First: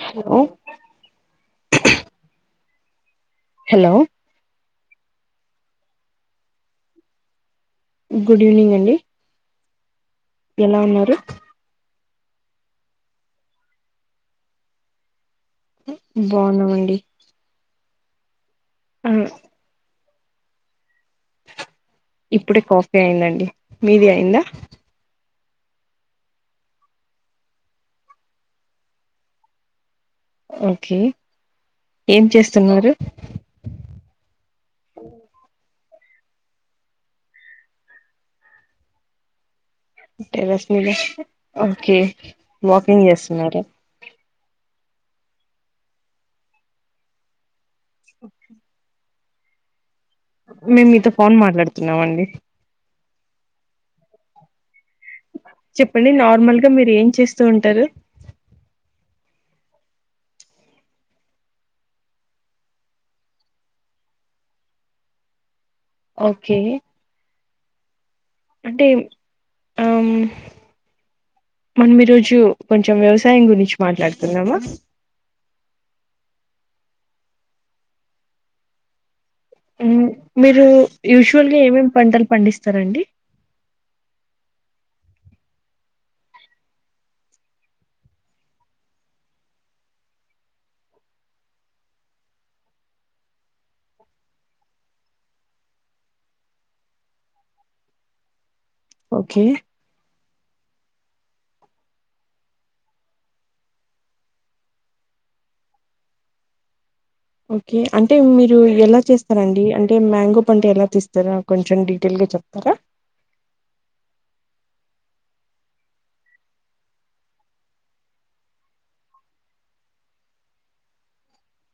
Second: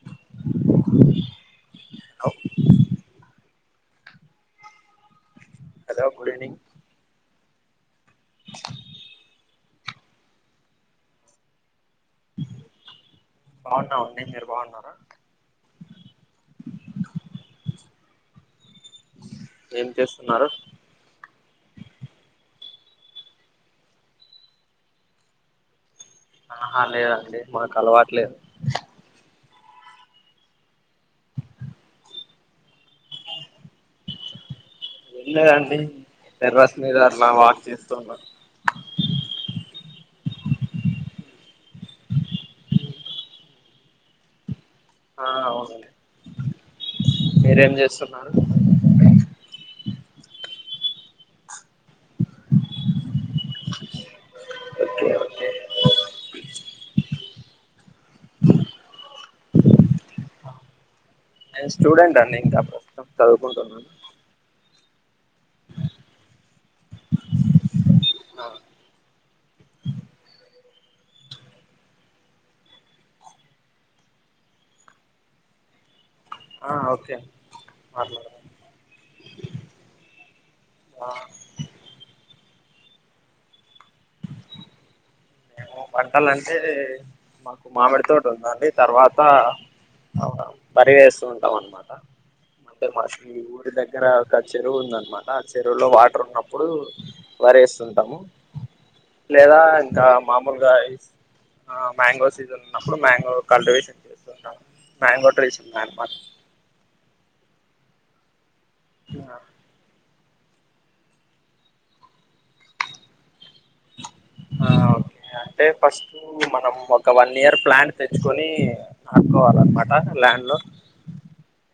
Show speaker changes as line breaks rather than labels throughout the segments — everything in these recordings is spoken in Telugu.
హలో
అవ్
hello
hello good evening
good evening అండి? ఎలా ఉన్నారు?
బావున్నావుండి మీరు బావున్నారా?
బావున్నామండి ఆ
ఏం చేస్తున్నారు?
ఇప్పుడే కాఫీ అయిందండి మీది అయిందా?
ఆహా లేదండి మాకు అలవాట్లేదు.
ఓకే ఏం చేస్తున్నారు?
లేదండి టెర్రస్ మీద అట్ల వాక్ చేస్తన్నా
టెర్రస్ మీద ఓకే వాకింగ్ చేస్తున్నార?
ఆ అవునుండి మీరేం చేస్తున్నారు?
మేము మీతో ఫోన్ మాట్లాడుతున్నామండి.
ఓకే ఓకే
చెప్పండి నార్మల్ గా మీరు ఏం చేస్తూ ఉంటారు?
నేను స్టూడెంట్ అండి ఇంకా ప్రస్తుతం చదువుకుంటున్నాను
ఓకే
అ
అంటే అమ్ మనం ఈ రోజు కొంచెం వ్యవసాయం గురించి మాట్లాడుతున్నామా?
ఓకే అండి మాట్లాడత
మ్ మీరు
ఆ
యూజువల్గా ఏమేమి పంటలు పండిస్తారండి?
పంటలంటే మాకు మామిడి తోటి ఉందండి తర్వాత వరి వేస్తు ఉంటాంనమాట. తే మాకి ఊరి దగ్గర ఒక చెరువు ఉందనమాట ఆ చెరువులో వాటర్ ఉన్నప్పుడు వరేస్తుంటాము
ఓకే
లేదా ఇంకా ములుగా ఐస్ మ్యాంగో సీజన్ ఉన్నప్పుడు మ్యాంగో కల్టివేషన్ చేస్త మ్యాంగో ట్రీస్ మ్యాన్ మార్క్
ఒక్కే అంటే మీరు ఎలా చేస్తారండి అంటే మ్యాంగో పంట ఎలా తీస్తారా కొంచెం డీటెయిల్ గా చెప్తారా
ఆ ఓకే
[inaudible]
అంటే ఫస్ట్ హు మనం ఒక వన్ ఇయర్ ప్లాన్ తెచ్చుకొని నాటుకోవాలన్నమా ల్యాండ్ లో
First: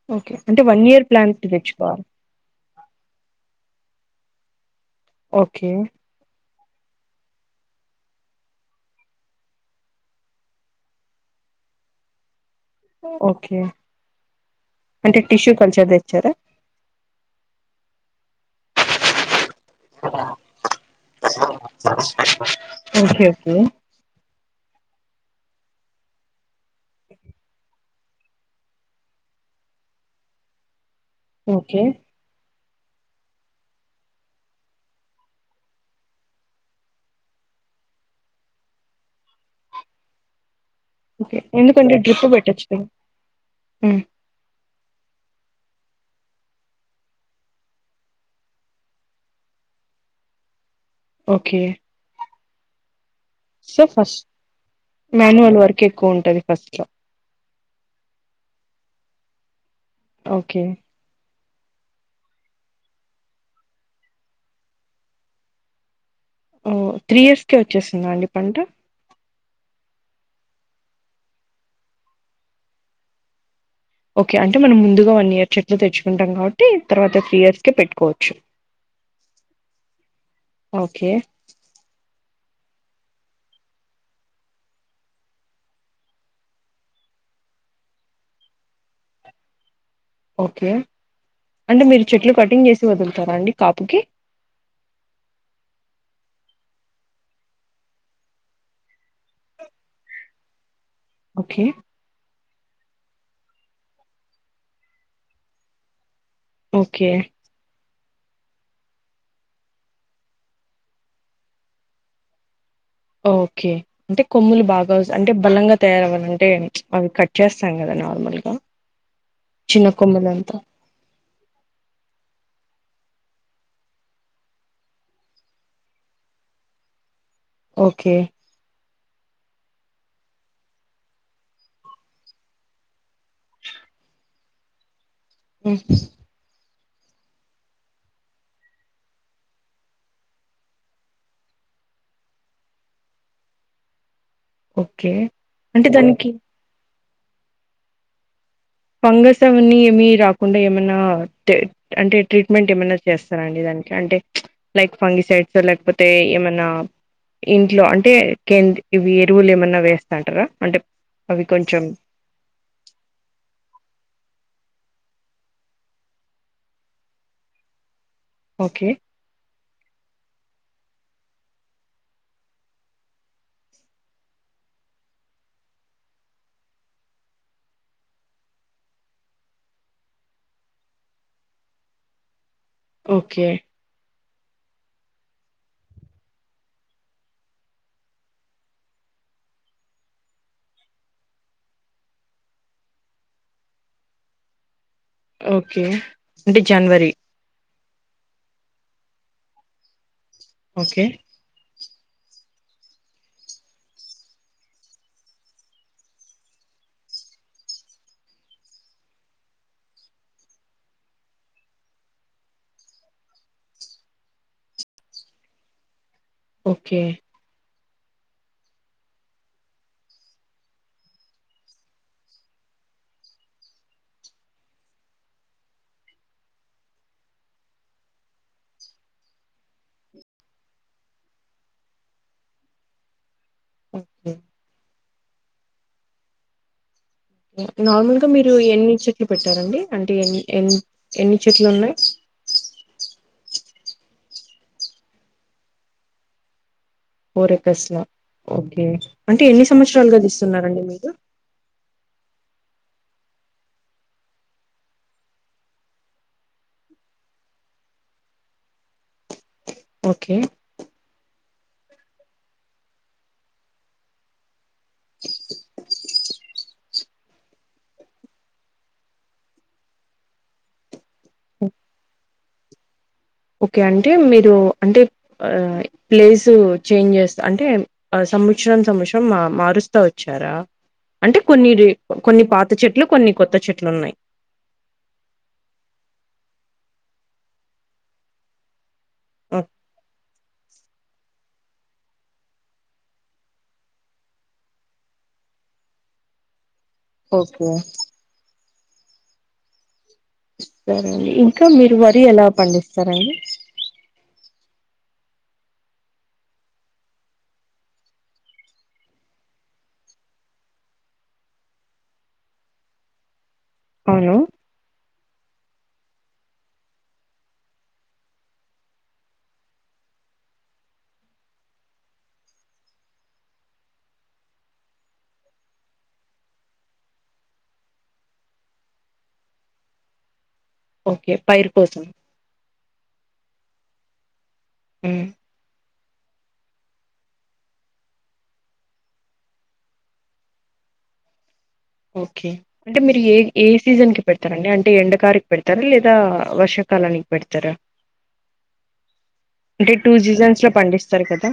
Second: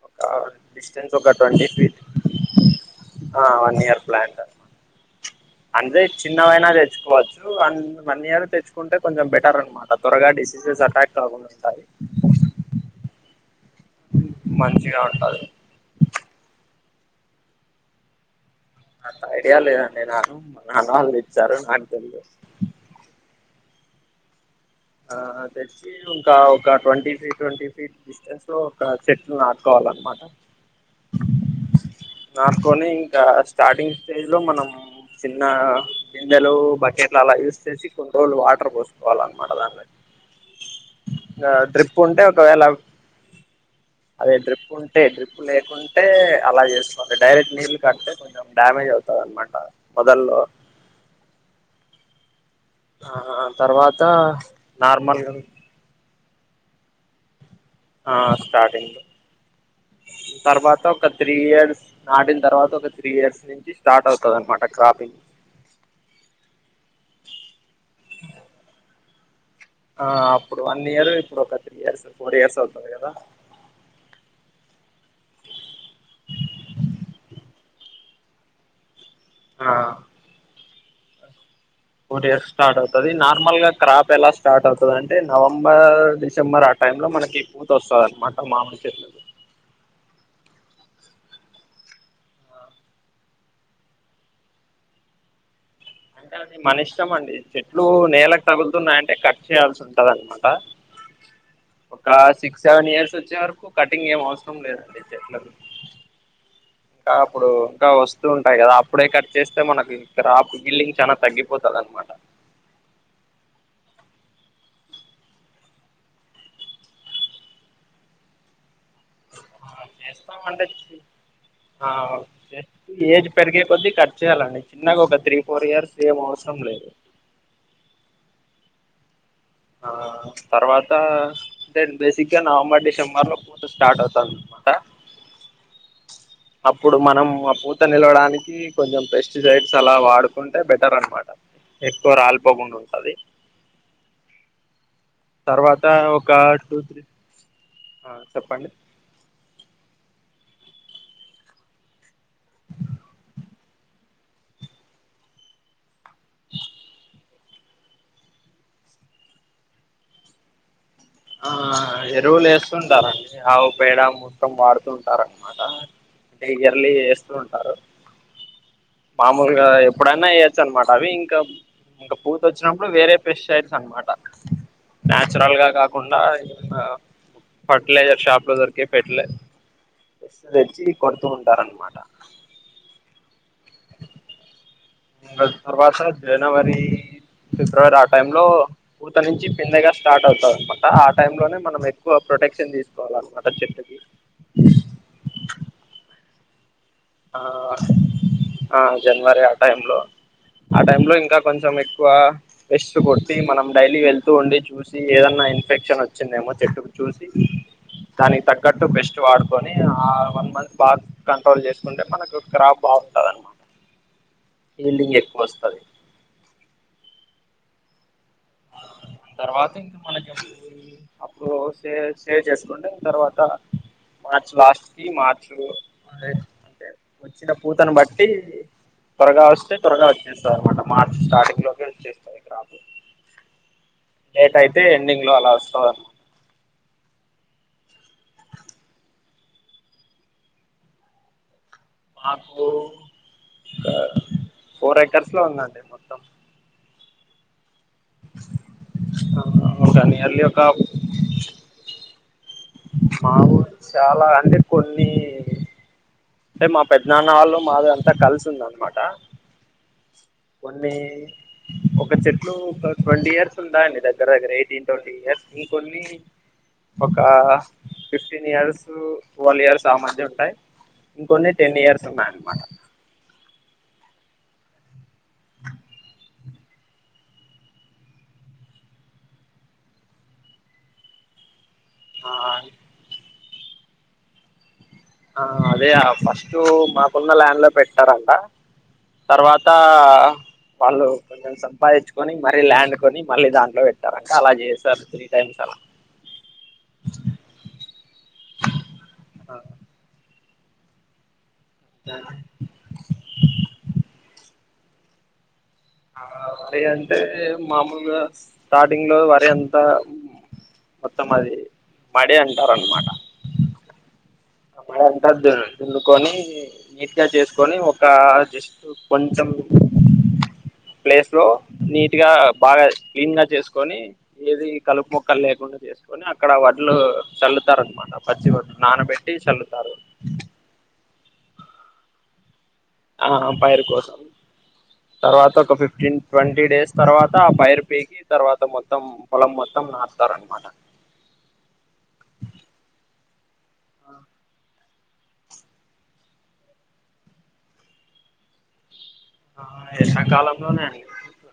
ఒక
ఓకే అంటే వన్ ఇయర్
డిస్టెన్స్ ఒక
ప్లాన్ట్
ట్వంటీ ఫీట్
తెచ్చికోవాలి
ఆ వన్ ఇయర్ ప్లాన్ట్
ఓకే
అంటే చిన్నవైనా తెచ్చుకోవచ్చు అనీ మనీయా తెచ్చుకుంటే కొంచెం బెటర్ మల్ల త్వరగా డిసీసెస్ అటాక్ కాకుండా చూస్తారు
ఓకే
మంచిగా
అంటే
ఉంటది
టిష్యూ కల్చర్ తెచ్చారా
అంత ఐడియా లేదండి నాకు మా నాన్న వాళ్ళు ఇచ్చారు నాకు తెల్దు
ఓకే వద్దు
ఆ తెలిసి ఇంకా ఒక twenty feet twenty feet place లో ఒక చెట్టులు నాటుకోవాలన్నమాట
ఓకే
నాటుకోని ఇంకా స్టార్టింగ్ స్టేజ్ లో మనం చిన్న బిందెలు బకెట్లు అలా యూస్ చేసి కొన్ని రోజులు వాటర్ పోసుకోవాల అంతే మన లాగానే
ఓకే. ఎందుకంటే
ట్రిప్
డ్రిప్
ఉంటే ఒకవేళ
పెట్టొచ్చు కదా హ్మ్.
అదే డ్రిప్ ఉంటే డ్రిప్ లేకుంటే అలా చేసుకోవాలి డైరెక్ట్ నీళ్లు కట్టతే డ్యామేజ్ అవుతంది అన్నమాట మొదల్లో
ఓకే
ఆ తర్వాత నార్మల్గా
కిక్కు ఎక్కువ ఉంటది ఫస్ట్ లో
ఆ స్టార్టింగ్
ఓకే
తర్వాత ఒక త్రీ ఇయర్స్ నాటిన తర్వాత ఒక త్రీ ఇయర్స్ నుంచి స్టార్ట్ అవుతంది అనమాట క్రాపింగ్
ఓ త్రీ ఇయర్స్క వచ్చేస్తుందా అండి పంట
ఆ అప్పుడు వన్ ఇయర్ ఇప్పుడు ఒక త్రీ ఇయర్స్ ఫోర్ ఇయర్స్ అవుతుంది కదా
ఓకే అంటే మనం ముందుగా వన్ ఇయర్ చెట్లు తెచ్చుకుంటాం కాబట్టి తర్వాత త్రీ ఇయర్స్ కే పెట్టుకోవచ్చు
ఆ
ఓకే
ఫోర్ ఇయర్స్ స్టార్ట్ అవుతది నార్మల్ గా క్రాప్ ఎలా స్టార్ట్ అవుతది అంటే నవంబర్ డిసెంబర్ అ టైమ్ లో మనకి పూత వస్తుంది అనమాట మామిడి చెట్టు
ఓకే అంటే మీరు చెట్లు
ఆ
కటింగ్ చేసి వదులుతారా అండి కాపుకి
అంటే అది మన ఇష్టంమండి చెట్లు నేలకు తగులుతున్నాయంటే కట్ చేయాల్సి ఉంటది అనమాట
ఓకే
ఒక సిక్స్ సెవెన్ ఇయర్స్ వచ్చే వరకు కటింగ్ ఏం అవసరం లేదండి చెట్లలకు
ఓకే
క అప్పుడు ఇక వస్తు వస్తు ఉంటాయి కదా అప్పుడే కట్ చేస్తే మనకి క్రాప్ గిల్లింగ్ చాలా తగ్గిపోతంది అనమాట
ఓకే అంటే కొమ్ములు బాగా అంటే బలంగా తయారవ్వాలంటే అవి కట్ చేస్తాం కదా నార్మల్గా చిన్న
చేస్తాం
కొమ్మలంతా
అంటే ఆహ్. ఏజ్ పెరిగే కొద్దీ కట్ చేయాలండి చిన్నగా ఒక త్రీ ఫోర్ ఇయర్స్ ఏం అవసరం లేదు.
ఓకే.
ఆహ్ తర్వాత. అంటే బేసిక్గా నవంబర్ డిసెంబర్ లో ఫుడ్ స్టార్ట్ అవుతది అనమాట.
ఉహు.
ఇప్పుడు మనం ఆ పూతను నిలవడానికి. కొంచం పెస్టిసైడ్స్ అలా వాడుకుంటే బెటర్ అనమాట ఎక్కువ రాలిపోగుండ ఉంటది.
ఓకే
తర్వాత
అంటే
ఒక
దానికి
టూ త్రీ డే ఆహ్ చెప్పండి.
ఫంగస్ అవన్నీ ఏమి రాకుండా ఏమన్నా టిప్. అంటే ట్రీట్మెంట్ ఏమైనా చేస్తారా అండి దానికి అంటే లైక్ ఫంగిసైడ్స్ లేకపోతే. తే ఏమన్నా ఇంట్లో అంటే కేంద్రి ఇవి ఎరువులు ఏమన్నా వేస్తాంటారా అంటే. అవి కొంచెం
ఆహ్ ఎరువులేస్తుంటారండి ఆవు పేడ మొత్తం వాడుతు ఉంటారు అనమాట ఇయర్లి ఎస్తూ ఉంటారు.
ఓకే.
మామూలుగా ఎప్పుడైనా ఎయొచ్చు అనమాట అవి ఇంకా ఇంక పూతా వచ్చినప్పుడు వేరే పెస్టిసైడ్స్ అనమాట. నాచురల్ గా కాకుండా ఇంకా. ఫర్టిలాయజర్ షాపులో దొరికే ఫెటలాయ ఒకసారి తెచ్చి కొడుతూ ఉంటారనమాట
ఓకే.
ఆ తర్వాత జనవరి ఫిబ్రవరి ఆ టైం లో ఊత నుంచి కిందగా స్టార్ట్ అవుతది అనమాట ఆ టైమ్ లోనే మనం ఎక్కువ ప్రొటెక్షన్ తీసుం చాల అనమాట చెట్టుకి.
ఓకే అంటే జనవరి.
ఆహ్ ఆహ్ జనవరి ఆ టైమ్ లో ఆ
ఓకే
టైమ్ లో ఇంకా. కొంచం ఎక్కువ రస్ట్ కొట్టి మనం డైలీ వెళ్తూ ఉండి చూసి చూసి ఏదన్నా ఇన్ఫెక్షన్ వచ్చిందేమో చెట్టుకు చూసి. దానికి తగ్గట్టు బెస్ట్ వాడుకొని ఆ వన్ మంత్ బాగా కంట్రోల్ చేసు. కుంటే మనకు క్రాప్ బాగుంటది అనమాట హీల్డింగ్ ఎక్కువ వస్తది.
ఓకే.
తర్వాత ఇంకా మనకి చెప్ప అప్పుడు సే సేవ్ చేసుకుంటే తర్వాత. మార్చు లాస్ట్ కి మార్చు లో అంటే వచ్చిన పూతను బట్టి త్వరగా వస్తే త్వరగా వచ్చేస్తాం అనమాట మార్చి స్టార్టింగ్ లోకి. చ్చే చేస్తాయి క రావు.
ఓకే
లేట్ అయితే ఎండింగ్ లో అలా వస్తది.
నార్మల్గా మీరు ఎన్ని చెట్లు పెట్టారండి అంటే ఎన్ ఎన్ ఎన్ని చెట్లు ఉన్నాయి.
మాకు ఆహ్ ఫోర్ ఏకర్స్ లో ఉందండి. మొత్తం
ఫోర్ ఎకర్స్ లో ఓకే అంటే ఎన్ని
ఒక నియర్లీ ఒక
సంవత్సరాలుగాదిస్తున్నారండి మీరు.
మామూలు చాలా అంటే కొన్ని. అంటే మా పెద్ద నాన్న వాళ్ళు మాది అంతా కలిసి ఉందనమాట.
ఓకే.
కొన్ని. ఒక చెట్లు ఒక ట్వంటీ ఇయర్స్ ఉంటాయండి దగ్గర దగ్గర ఎయిటీన్ ట్వంటీ ఇయర్స్ ఇంకొన్ని. ఒక ఫిఫ్టీన్ ఇయర్స్ వన్ ఇయర్స్ ఆ మధ్య ఉంటాయ్ ఇంకొన్ని టెన్ ఇయర్స్ ఉన్నాయి అనమాట
ఓకే అంటే మీరు అంటే ప్లేస్ చేంజ్ చేస్త అంటే ఆ సంమ్మక్షరం సంవత్సరం మారుస్తా వచ్చారా అంటే కొన్ని
ఆ
కొన్ని పాత చెట్లు కొన్ని కొత్త చెట్లు ఉన్నాయ్
ఆ అదే ఫస్ట్ మాకున్న ల్యాండ్లో పెట్టారంట తర్వాత వాళ్ళు కొంచెం సంపాదించుకొని మరీ ల్యాండ్ కొని మళ్లీ దాంట్లో పెట్టారు అలా చేసారు త్రీ టైమ్స్ అలా
ఓకే
ఆ
సరే అండి ఇంకా మీరు వరి ఎలా పండిస్తారండి
వరి అంటే మామూలుగా స్టార్టింగ్లో వరి అంతా మొత్తం అది మడి అంటారన్నమాట
అవును
అంతా దున్ దున్నుకొని నీట్గా జేసుకొని ఒక కొంచం ప్లేస్లో నీటిగా బాగా క్లీన్గా చేసుకొని ఏది కలుపు మొక్కలు లేకుండా వేసుకొని అక్కడ వడ్లు చల్లుతారు అనమాట పచ్చి వడ్లు నానబెట్టి చల్లుతారు
ఓకే పైరు కోసం
ఆ పైరు కోసం
ఆ
తర్వాత ఒక ఫిఫ్టీన్ ట్వంటీ డేస్ తర్వాత ఆ పైర్ పీకి తర్వాత మొత్తం పొలం మొత్తం నాటుతార అనమాట
ఓకే అంటే మీరు ఏ ఏ సీజన్కి పెడతారండి అంటే ఎండకారకి పెడతారా లేదా వర్షాకాలానికి పెడతరా
ఆ
అంటే టూ జీజన్స్ లో
ఎండాకాలంలోనే
పండిస్తారు కదా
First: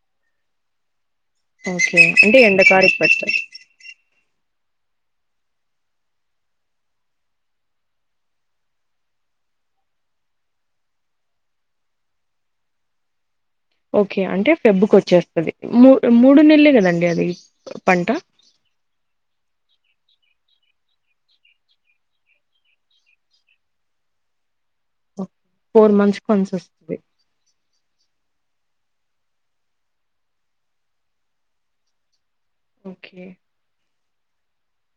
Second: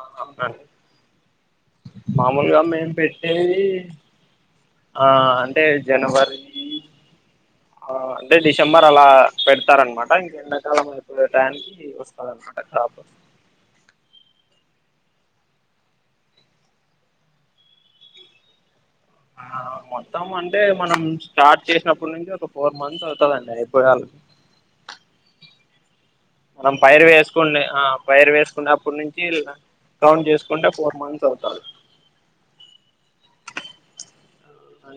అహ అండ్
ఓకే అంటే
మామూలుగా మేం
ఎండకారికి పెడతారు
పెట్టేది ఆ అంటే జనవరి ఆ అంటే డిసెంబర్ అలా పెడతారనమాట ఇంక ఎండ కాలం టనికి వస్తద అన్నమాట ఖరాబ్
ఓకే అంటే ఫెబ్బుకి వచ్చేస్తుంది మూ మూడు నెళ్లే కదండి అది పంట
ఆ మొత్తం అంటే మనం స్టార్ట్ చేసినప్పటి నుంచి ఒక ఫోర్ మంత్స్ అవుతదండి అయిపోయాలి
ఫోర్ మంత్స్ కొన్ వస్
మం పైర్ వేసుకునే ఆ పైర్ వేసుకున్నప్పటి నుంచి కౌంట్ చేసుకుంటే ఫోర్ మంత్స్ అవుతారు
ఓకే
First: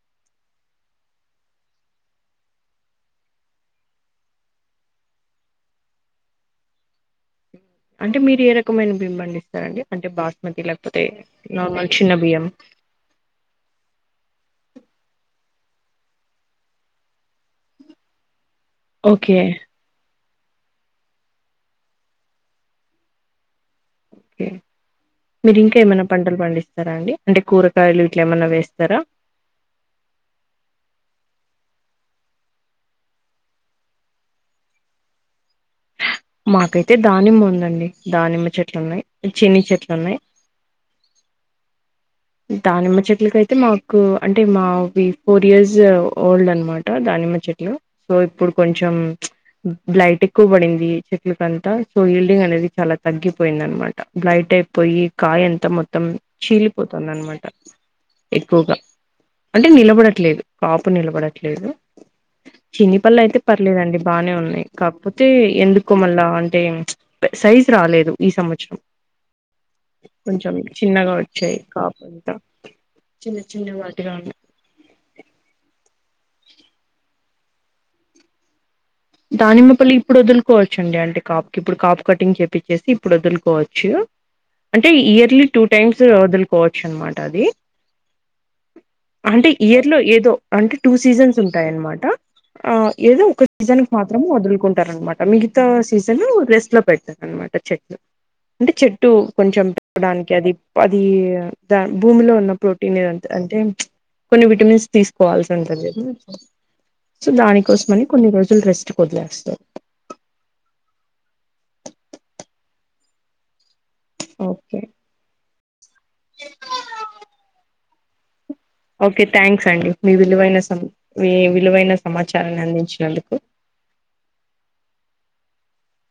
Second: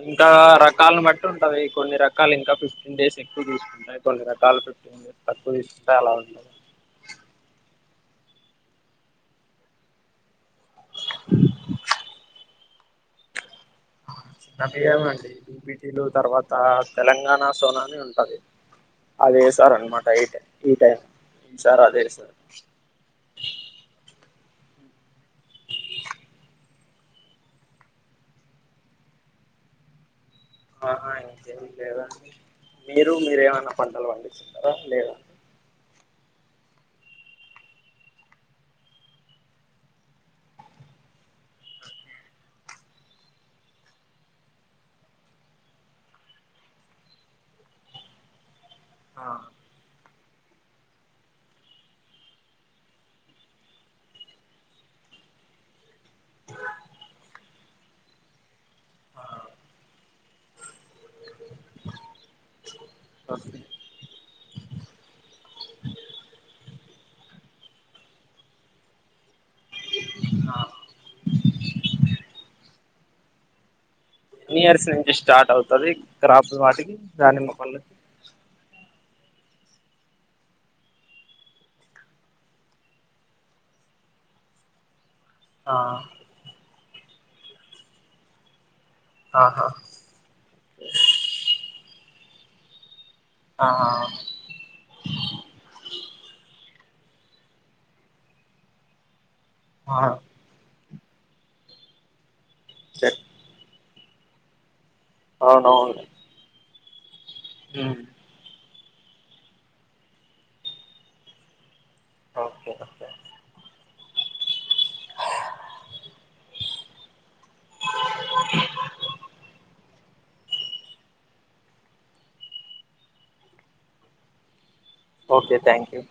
ఇంకా రకాలను బట్టి ఉంటాది కొన్ని రకాలు ఇంకా ఫిఫ్టీన్ డేస్ ఎక్కువ చూ అ కొన్ని రకాలు ఫిఫ్ టీన్ట్స్ తక్కువ తీసుంటే అలా ఉండదు
అంటే మీరు ఏ రకమైన బియ్యం పండిస్తారండి అంటే బాస్మతి లేకపోతే నార్మల్ చిన్న బియ్యం
చిన్న బియ్యమే అండి బిపిటీలు తర్వాత తెలంగాణ సోనాని ఉంటది
ఓకే
అదే సార్ అన్నమాట ఈ టై ఈ టైమ్ ఈ సార్ అదే సార్
ఓకే మీరు ఇంకా ఏమైనా పంటలు పండిస్తారా అండి అంటే కూరగాయలు ఇట్లా ఏమనా వేస్తారా
ఆహా ఇంకేం లేదా మీరు మీరేమైనా పంటలు పండిస్తున్నారా లేదా
మాకైతే దానిమ్మ ఉందండి. దానిమ్మ చెట్లు ఉన్నయ్, చీని చెట్లు ఉన్నయ్. దానిమ్మ చెట్లకయితే మాకూ అంటే మా ఫోర్ ఇయర్స్ ఓల్డ్ అన్న్ మా ట దానిమ్మ చెట్లు సో ఇప్పుడు కొంచెం
ఆ
బ్లైట్ ఎక్కువ బడిందీ చెట్లకంతా సో హీల్డింగ్ అనేది చాల తగ్గిపోయిందన్న మా ట బ్లైట్ అయిపోయి, కాయంత మొత్తం చీలి పోతుందన్నమాట. ఎక్కువగా
ఆ
అంటే, నిలబడట్లేదు, కాపు నిలబడట్లేదు. చిన్ని పళ్ళయితే
ఓకే.
పర్లేదండి బానే ఉన్నయి. కాకపోతే ఎందుకో మళ్ళా అంటే, సైజ్ రాలేదు ఈ సంవత్సరం. కొంచెం
ఆ
చిన్నగా వచ్చే కాపంతా చిన్న చిన్న వాటగాన్నా
న్యూ ఇయర్స్ నుంచి స్టార్ట్ అవుతది క్రాప్ వాటికి దానిమ్మ పళ్ళు
దానిమ్మ పళ్ళు ఇప్పుడు ఒదులుకోవచ్చు అండి. అంటే కాపుకి ఇప్పుడు కాపు కటింగ్ చేప్పిచ్చేసి ఇప్పుడు ఒదులుకోవచ్చు. అంటే ఇయర్లీ టూ టైమ్స్
ఆహా
ఒదులుకోవచ్చు అన్నమాట. అదీ అంటే,
ఆహా
ఇయర్లో ఏదో అంటే, టూ సీజన్స్ ఉంటాయన్నమాట. ఆ ఏదో ఒక సీజన్కు మాత్రం ఒదులుకుంటారన్నమాట్ మిగతా సీజన్ రెస్ట్ లో పెడతారు అన్నమాట చెట్లు అంటే చెట్టూ కొంచెం
ఆ ఆ
ఇవ్వడానికి అది అదీ దా భూమిలో ఉన్న ప్రోటీన్దంత అంటే కొన్ని విటమిన్స్ తీసుకోవాల్సి ఉంటుంది.
అవునవును
అపుడు వరకు సో దానికోసం అని కొన్ని రోజు ఈ రెస్ట్కొదిలేస్తారు.
ఓకే ఒక్కే
ఓకే ఎక్కడా? ఓకే థ్యాంక్స్ అండి. మీ విలువైన సమ మీ విలువైన సమాచారాన్ని అందించినందుకు
ఓకే థ్యాంక్ యూ